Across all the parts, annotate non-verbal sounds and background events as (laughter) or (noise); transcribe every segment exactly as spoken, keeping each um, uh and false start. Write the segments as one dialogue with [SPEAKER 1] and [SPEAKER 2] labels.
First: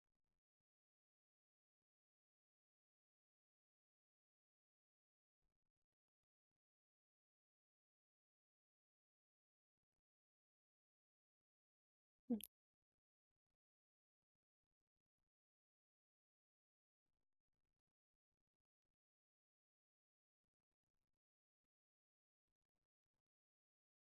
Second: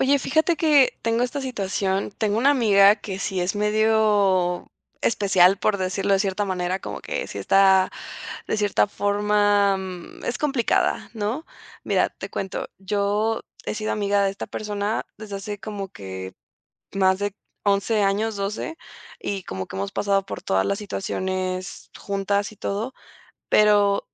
[SPEAKER 1] Oye, fíjate que tengo esta situación. Tengo una amiga que sí es medio especial, por decirlo de cierta manera, como que sí está, de cierta forma, mm, es complicada, ¿no? Mira, te cuento, yo he sido amiga de esta persona desde hace como que más de once años, doce, y como que hemos pasado por todas las situaciones juntas y todo. Pero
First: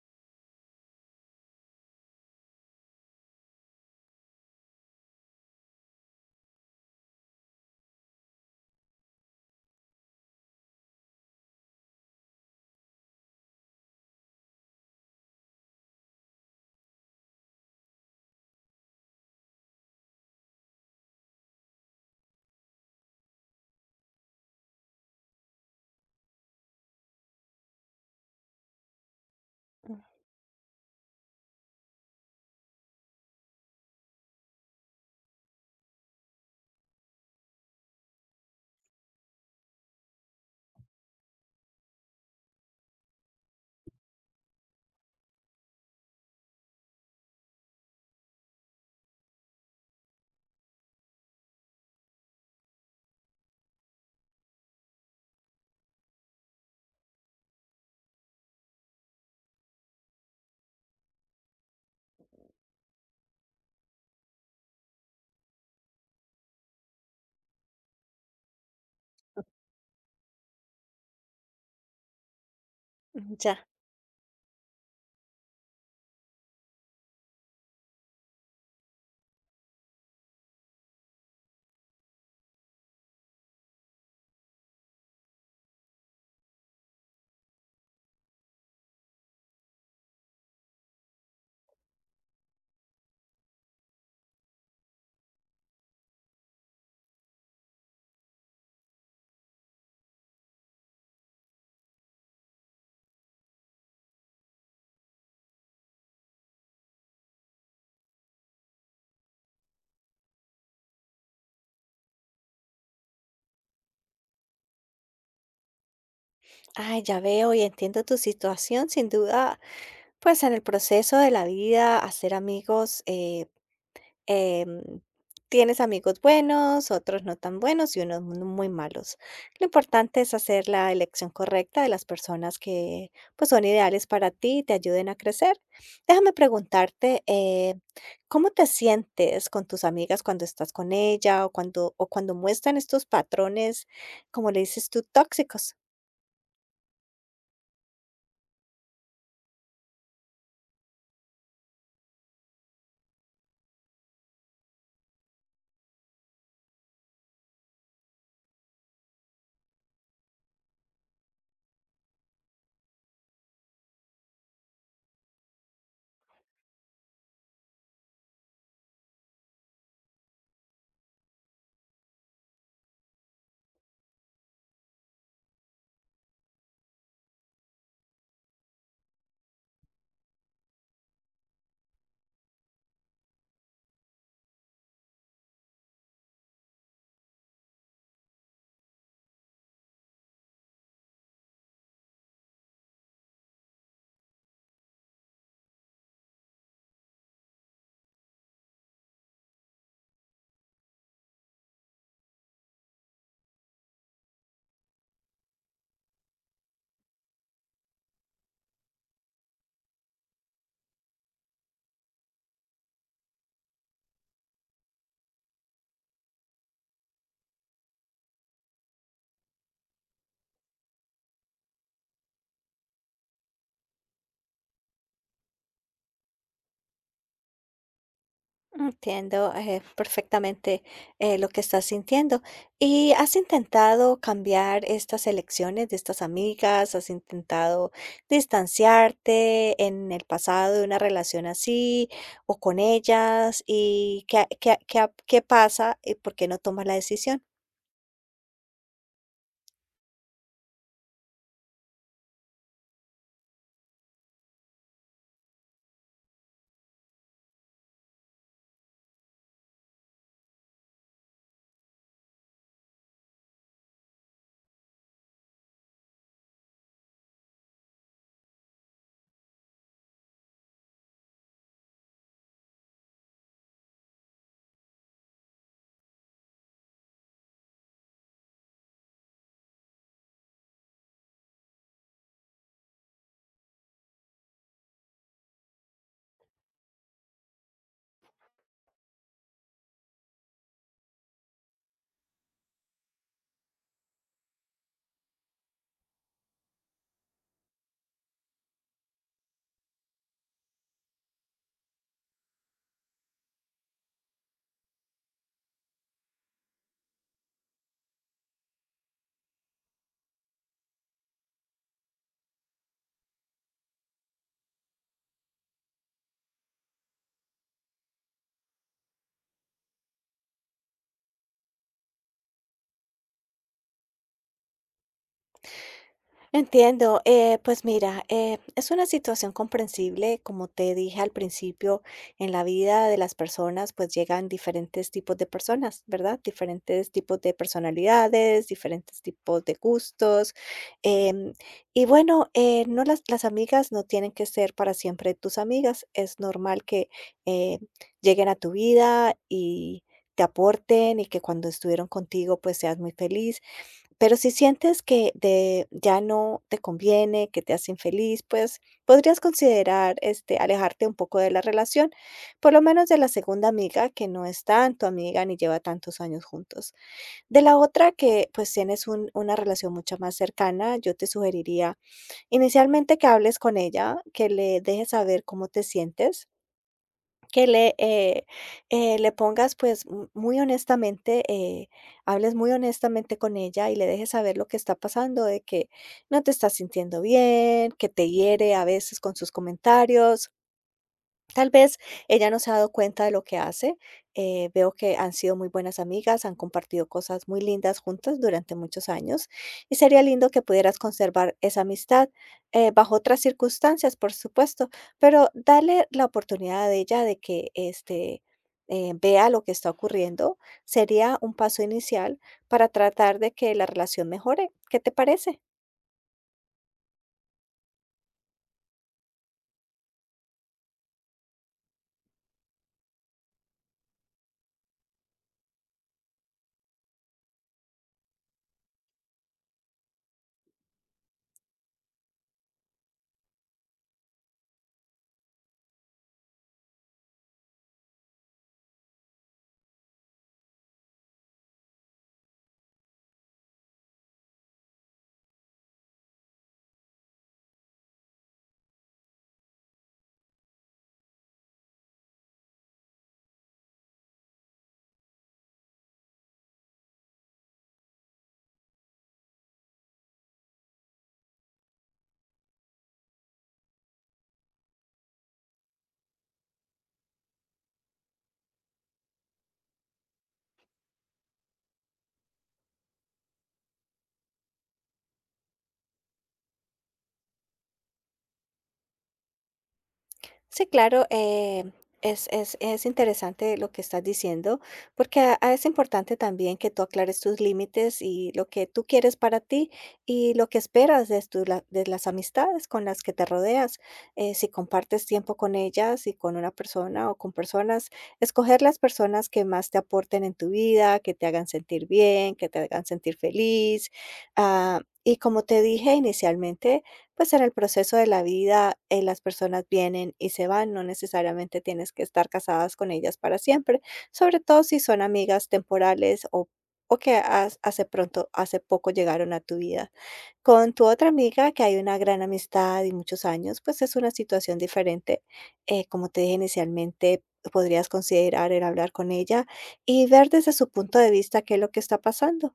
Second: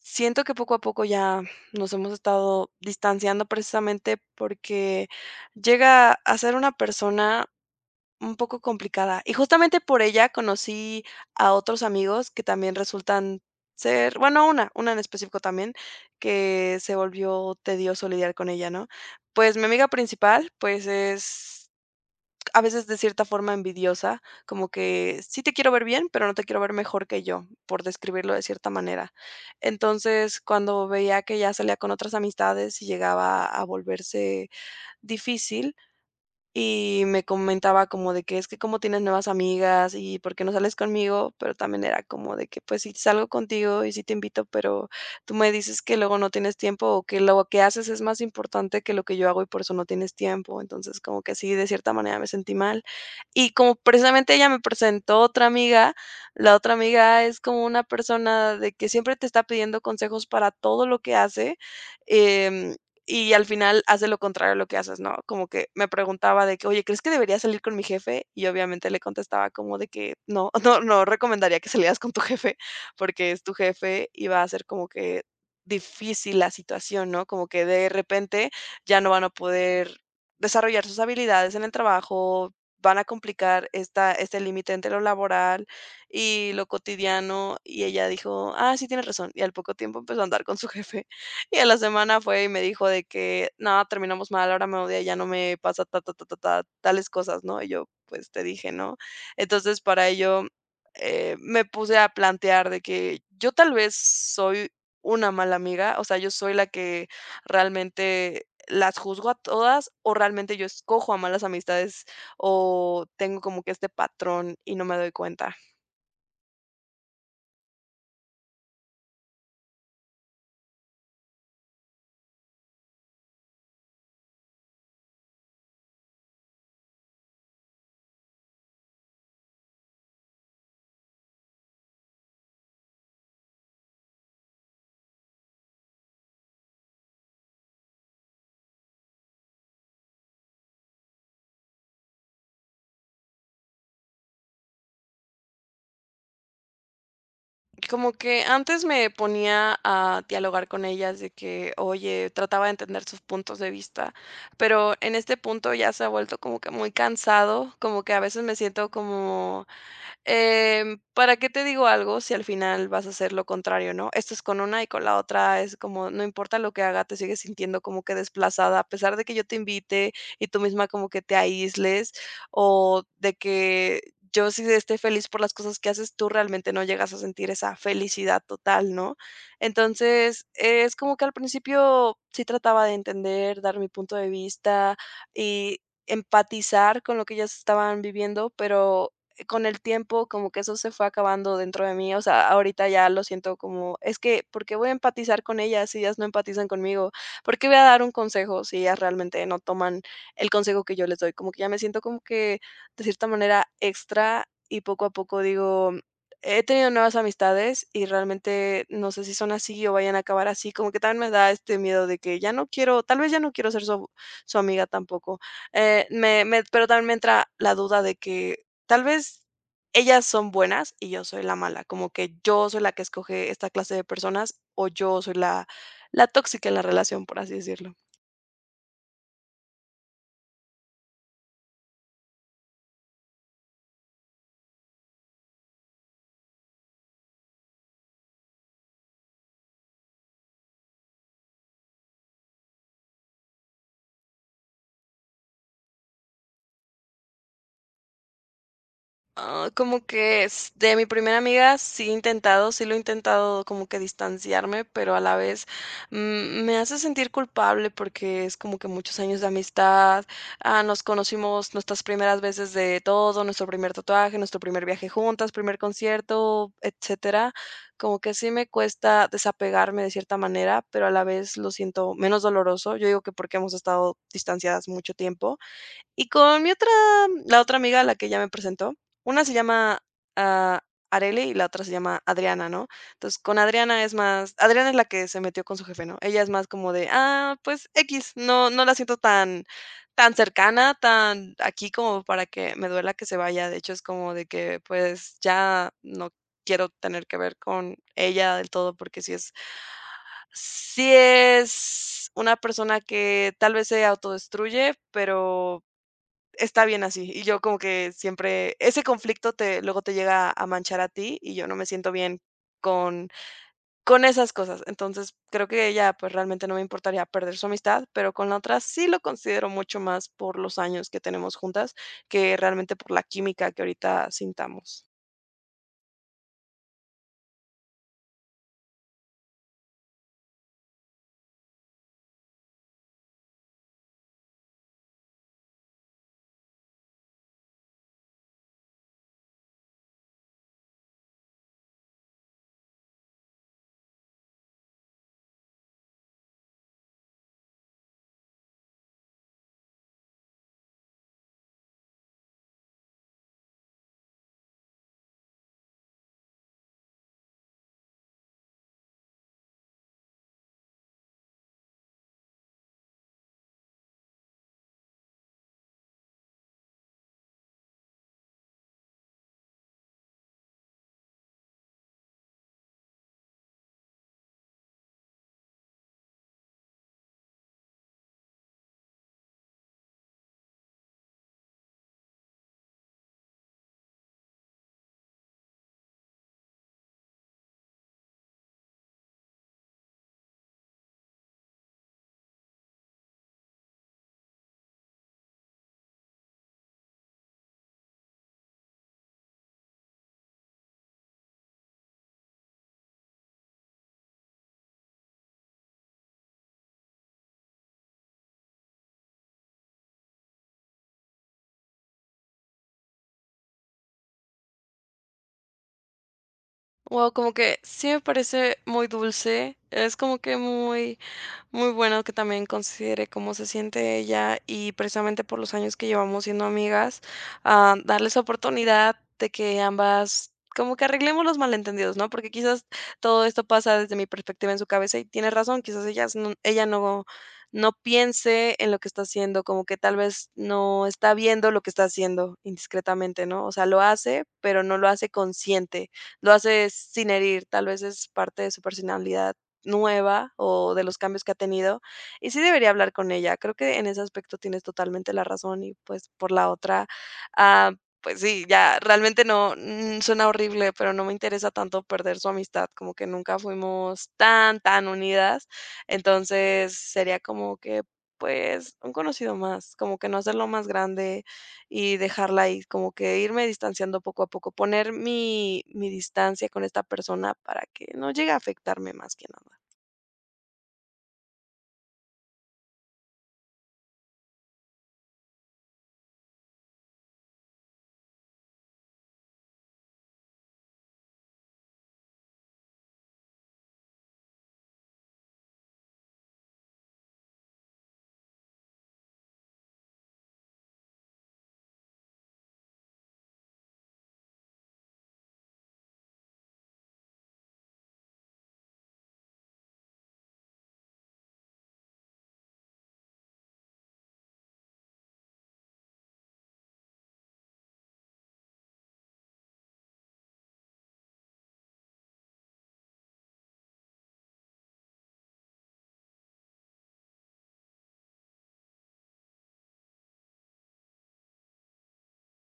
[SPEAKER 1] siento que poco a poco ya nos hemos estado distanciando precisamente porque llega a ser una persona un poco complicada. Y justamente por ella conocí a otros amigos que también resultan ser, bueno, una, una en específico también, que se volvió tedioso lidiar con ella, ¿no? Pues mi amiga principal, pues es a veces de cierta forma envidiosa, como que sí te quiero ver bien, pero no te quiero ver mejor que yo, por describirlo de cierta manera. Entonces, cuando veía que ya salía con otras amistades y llegaba a volverse difícil, y me comentaba como de que es que cómo tienes nuevas amigas y por qué no sales conmigo, pero también era como de que pues sí salgo contigo y sí te invito, pero tú me dices que luego no tienes tiempo o que lo que haces es más importante que lo que yo hago y por eso no tienes tiempo. Entonces como que sí, de cierta manera me sentí mal. Y como precisamente ella me presentó otra amiga, la otra amiga es como una persona de que siempre te está pidiendo consejos para todo lo que hace. em, y al final hace lo contrario a lo que haces, ¿no? Como que me preguntaba de que: "Oye, ¿crees que debería salir con mi jefe?". Y obviamente le contestaba como de que: "No, (laughs) no, no recomendaría que salieras con tu jefe, porque es tu
[SPEAKER 2] Ya,
[SPEAKER 1] jefe y va a ser como que difícil la situación", ¿no? Como que de repente ya no van a poder desarrollar sus habilidades en el trabajo, van a complicar esta este límite entre lo laboral y lo cotidiano. Y ella dijo: "Ah, sí, tienes razón". Y al poco tiempo empezó a andar con su (laughs) jefe. Y a la semana fue y me dijo de que: "No, terminamos mal, ahora me odia, ya no me pasa ta, ta, ta, ta, ta, tales cosas", ¿no? Y yo: "Pues te dije, ¿no?". Entonces, para ello, eh, me puse a plantear de que yo tal vez soy una mala amiga, o sea, yo soy la que realmente las juzgo a todas, o realmente yo escojo a malas amistades, o tengo como que este patrón y no me doy cuenta.
[SPEAKER 2] ay, ya veo y entiendo tu situación. Sin duda, pues en el proceso de la vida, hacer amigos, eh, em, tienes amigos buenos, otros no tan buenos y unos mu- muy malos. Lo importante es hacer la elección correcta de las personas que pues son ideales para ti y te ayuden a crecer. Déjame preguntarte, eh, ¿cómo te sientes con tus amigas cuando estás con ella o cuando, o cuando muestran estos patrones, como le dices tú, tóxicos?
[SPEAKER 1] Como que antes me ponía a dialogar con ellas de que, oye, trataba de entender sus puntos de vista, pero en este punto ya se ha vuelto como que muy cansado, como que a veces me siento como. Em, ¿para qué te digo algo si al final vas a hacer lo contrario? ¿No? Esto es con una y con la otra es como, no importa lo que haga, te sigues sintiendo como que desplazada, a pesar de que yo te invite y tú misma como que te aísles o de que yo sí esté feliz por las cosas que haces, tú realmente no llegas a sentir esa felicidad total, ¿no? Entonces, eh, es como que al principio sí trataba de entender, dar mi punto de vista y empatizar con lo que ellas estaban viviendo, pero con el tiempo como que eso se fue acabando dentro de mí, o sea, ahorita ya lo siento como, es que, ¿por qué voy a empatizar con ellas si ellas no empatizan conmigo? ¿Por qué voy a dar un consejo si ellas realmente no toman el consejo que yo les doy? Como que ya me siento como que de cierta manera extra y poco a poco digo, he tenido nuevas amistades y realmente no sé si son así o vayan a acabar así, como que también me da este miedo de que ya no quiero, tal vez ya no quiero ser su, su amiga tampoco. Eh, me, me- pero también me entra la duda de que tal vez ellas son buenas y yo soy la mala, como que yo soy la que escoge esta clase de personas o yo soy la la tóxica en la relación, por así decirlo.
[SPEAKER 2] Entiendo, eh, perfectamente eh, lo que estás sintiendo. ¿Y has intentado cambiar estas elecciones de estas amigas? ¿Has intentado distanciarte en el pasado de una relación así o con ellas? ¿Y qué, ha- qué, ha- qué, ha- qué pasa y por qué no tomas la decisión?
[SPEAKER 1] Ah, como que es de mi primera amiga sí he intentado, sí lo he intentado como que distanciarme, pero a la vez mm, me hace sentir culpable porque es como que muchos años de amistad, ah, nos conocimos nuestras primeras veces de todo, nuestro primer tatuaje, nuestro primer viaje juntas, primer concierto, etcétera. Como que sí me cuesta desapegarme de cierta manera, pero a la vez lo siento menos doloroso. Yo digo que porque hemos estado distanciadas mucho tiempo, y con mi otra la otra amiga a la que ya me presentó, una se llama, ah, Arely y la otra se llama Adriana, ¿no? Entonces, con Adriana es más, Adriana es la que se metió con su jefe, ¿no? Ella es más como de: "Ah, pues x no no la siento tan tan cercana, tan aquí como para que me duela que se vaya". De hecho, es como de que, pues, ya no quiero tener que ver con ella del todo, porque si es sí es una persona que tal vez se autodestruye, pero está bien así. Y yo, como que siempre ese conflicto te, luego te llega a manchar a ti, y yo no me siento bien con con esas cosas. Entonces, creo que ella, pues, realmente no me importaría perder su amistad, pero con la otra sí lo considero mucho más por los años que tenemos juntas, que realmente por la química que ahorita sintamos.
[SPEAKER 2] Entiendo, eh, pues mira, eh, es una situación comprensible, como te dije al principio, en la vida de las personas pues llegan diferentes tipos de personas, ¿verdad? Diferentes tipos de personalidades, diferentes tipos de gustos. em, y bueno, eh, no las, las amigas no tienen que ser para siempre tus amigas. Es normal que eh, lleguen a tu vida y te aporten, y que cuando estuvieron contigo pues seas muy feliz, pero si sientes que de ya no te conviene, que te hace infeliz, pues podrías considerar, este, alejarte un poco de la relación, por lo menos de la segunda amiga, que no es tanto amiga ni lleva tantos años juntos. De la otra, que pues tienes un- una relación mucho más cercana, yo te sugeriría inicialmente que hables con ella, que le dejes saber cómo te sientes, que le, eh, eh, le pongas, pues, mu- muy honestamente, eh, hables muy honestamente con ella y le dejes saber lo que está pasando, de que no te estás sintiendo bien, que te hiere a veces con sus comentarios. Tal vez ella no se ha dado cuenta de lo que hace. eh, veo que han sido muy buenas amigas, han compartido cosas muy lindas juntas durante muchos años, y sería lindo que pudieras conservar esa amistad eh, bajo otras circunstancias, por supuesto, pero dale la oportunidad de ella de que este, eh, vea lo que está ocurriendo. Sería un paso inicial para tratar de que la relación mejore. ¿Qué te parece?
[SPEAKER 1] Wow, como que sí me parece muy dulce, es como que muy muy bueno que también considere cómo se siente ella, y precisamente por los años que llevamos siendo amigas, ah, darles oportunidad de que ambas como que arreglemos los malentendidos, ¿no? Porque quizás todo esto pasa desde mi perspectiva, en su cabeza y tiene razón, quizás ella no- ella no, no piense en lo que está haciendo, como que tal vez no está viendo lo que está haciendo indiscretamente, ¿no? O sea, lo hace, pero no lo hace consciente, lo hace sin herir, tal vez es parte de su personalidad nueva o de los cambios que ha tenido, y sí debería hablar con ella. Creo que en ese aspecto tienes totalmente la razón y, pues, por la otra, ah, pues sí, ya realmente no, mm, suena horrible, pero no me interesa tanto perder su amistad, como que nunca fuimos tan, tan unidas. Entonces, sería como que, pues, un conocido más, como que no hacerlo más grande y dejarla ahí, como que irme distanciando poco a poco, poner mi mi distancia con esta persona para que no llegue a afectarme más que nada.
[SPEAKER 2] Sí, claro, eh, es, es, es interesante lo que estás diciendo, porque a- a- es importante también que tú aclares tus límites y lo que tú quieres para ti, y lo que esperas de, tu- la- de las amistades con las que te rodeas. Eh, si compartes tiempo con ellas y con una persona o con personas, escoger las personas que más te aporten en tu vida, que te hagan sentir bien, que te hagan sentir feliz. Ah, y como te dije inicialmente, pues en el proceso de la vida eh, las personas vienen y se van, no necesariamente tienes que estar casadas con ellas para siempre, sobre todo si son amigas temporales, o, o que has- hace pronto, hace poco llegaron a tu vida. Con tu otra amiga, que hay una gran amistad y muchos años, pues es una situación diferente. Eh, como te dije inicialmente, podrías considerar el hablar con ella y ver desde su punto de vista qué es lo que está pasando.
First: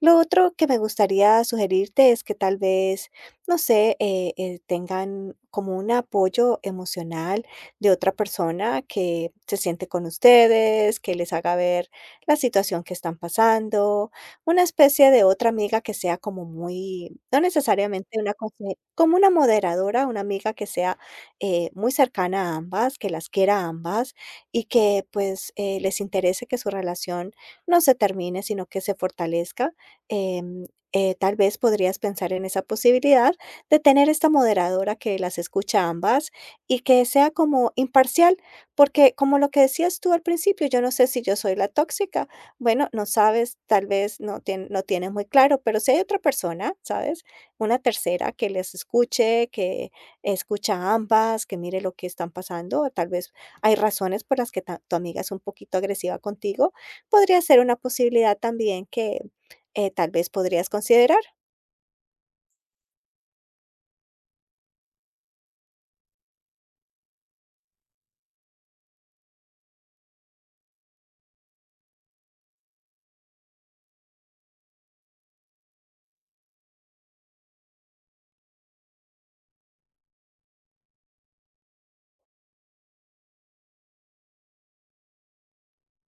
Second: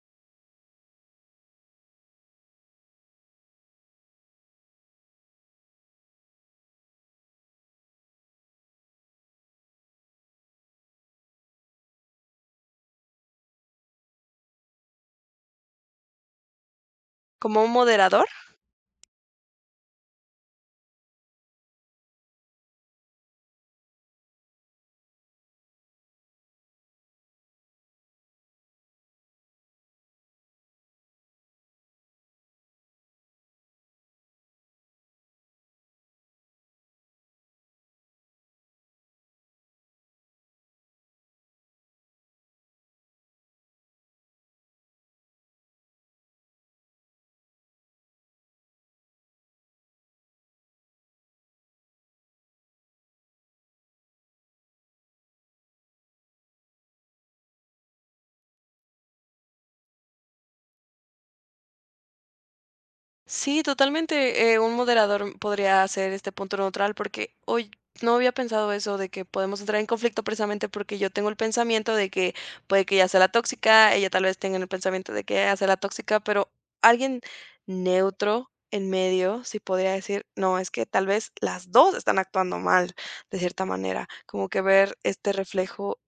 [SPEAKER 2] Lo otro que me gustaría sugerirte es que tal vez, no sé, eh, eh, tengan como un apoyo emocional de otra persona que se siente con ustedes, que les haga ver la situación que están pasando, una especie de otra amiga que sea como muy, no
[SPEAKER 1] ¿Como un
[SPEAKER 2] necesariamente
[SPEAKER 1] moderador?
[SPEAKER 2] una, conse- como una moderadora, una amiga que sea eh, muy cercana a ambas, que las quiera a ambas y que pues eh, les interese que su relación no se termine, sino que se fortalezca. Em, eh, Tal vez podrías pensar en esa posibilidad de tener esta moderadora que las escucha ambas y que sea como imparcial, porque como lo que decías tú al principio, yo no sé si yo soy la tóxica, bueno, no sabes, tal vez no, tien- no tienes muy claro, pero si hay otra persona, ¿sabes? Una tercera que les escuche, que escucha a ambas, que mire lo que están pasando, tal vez hay razones por las que ta- tu amiga es un poquito agresiva contigo. Podría ser una posibilidad también que eh, tal vez podrías considerar.
[SPEAKER 1] Sí, totalmente, eh, un moderador podría ser este punto neutral, porque hoy no había pensado eso de que podemos entrar en conflicto precisamente porque yo tengo el pensamiento de que puede que ella sea la tóxica, ella tal vez tenga el pensamiento de que ella sea la tóxica, pero alguien neutro en medio sí podría decir, no, es que tal vez las dos están actuando mal de cierta manera, como que ver este reflejo.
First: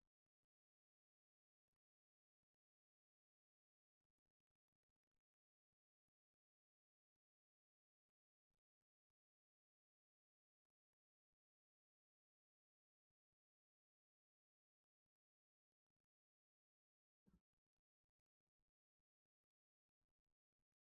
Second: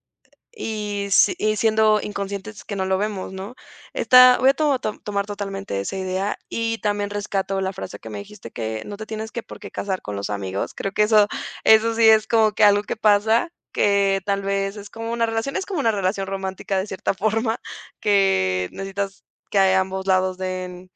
[SPEAKER 1] Y si y siendo inconscientes que no lo vemos, ¿no? Esta voy a to to tomar totalmente esa idea, y también rescato la frase que me dijiste, que no te tienes que por qué casar con los amigos. Creo que eso eso sí es como que algo que pasa, que tal vez es como una relación es como una relación romántica de cierta (laughs) forma, que necesitas que ambos lados den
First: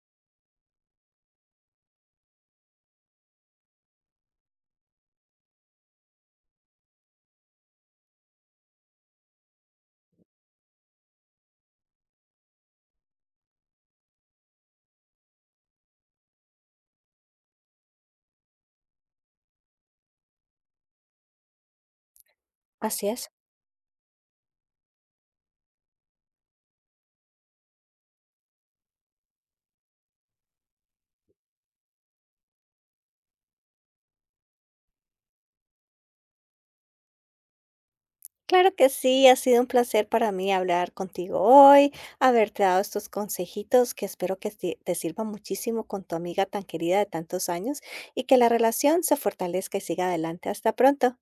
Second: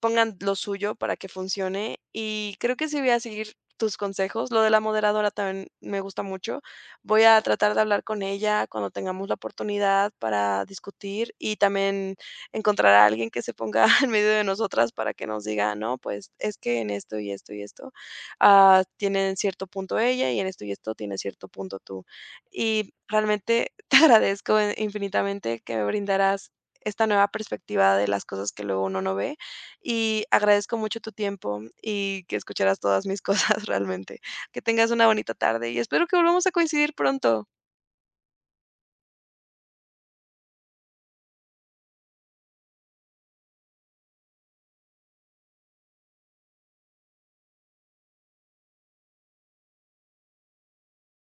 [SPEAKER 1] pongan lo suyo para que funcione. Y creo que sí voy a seguir tus consejos. Lo de la moderadora también me gusta mucho. Voy a tratar de hablar con ella cuando tengamos la oportunidad para discutir, y también encontrar a alguien que se ponga (laughs) en medio de nosotras para que nos diga: no, pues es que en esto y esto y esto ah, tienen cierto punto ella y en esto y esto tiene cierto punto tú. Y
[SPEAKER 2] Así es.
[SPEAKER 1] realmente (laughs) te agradezco infinitamente que me brindarás esta nueva perspectiva de las cosas, que luego uno no ve, y agradezco mucho tu tiempo y que escucharas todas mis (laughs) cosas realmente. Que tengas una bonita tarde y espero que volvamos a coincidir pronto.
[SPEAKER 2] Claro que sí, ha sido un placer para mí hablar contigo hoy, haberte dado estos consejitos que espero que te te sirvan muchísimo con tu amiga tan querida de tantos años, y que la relación se fortalezca y siga adelante. Hasta pronto.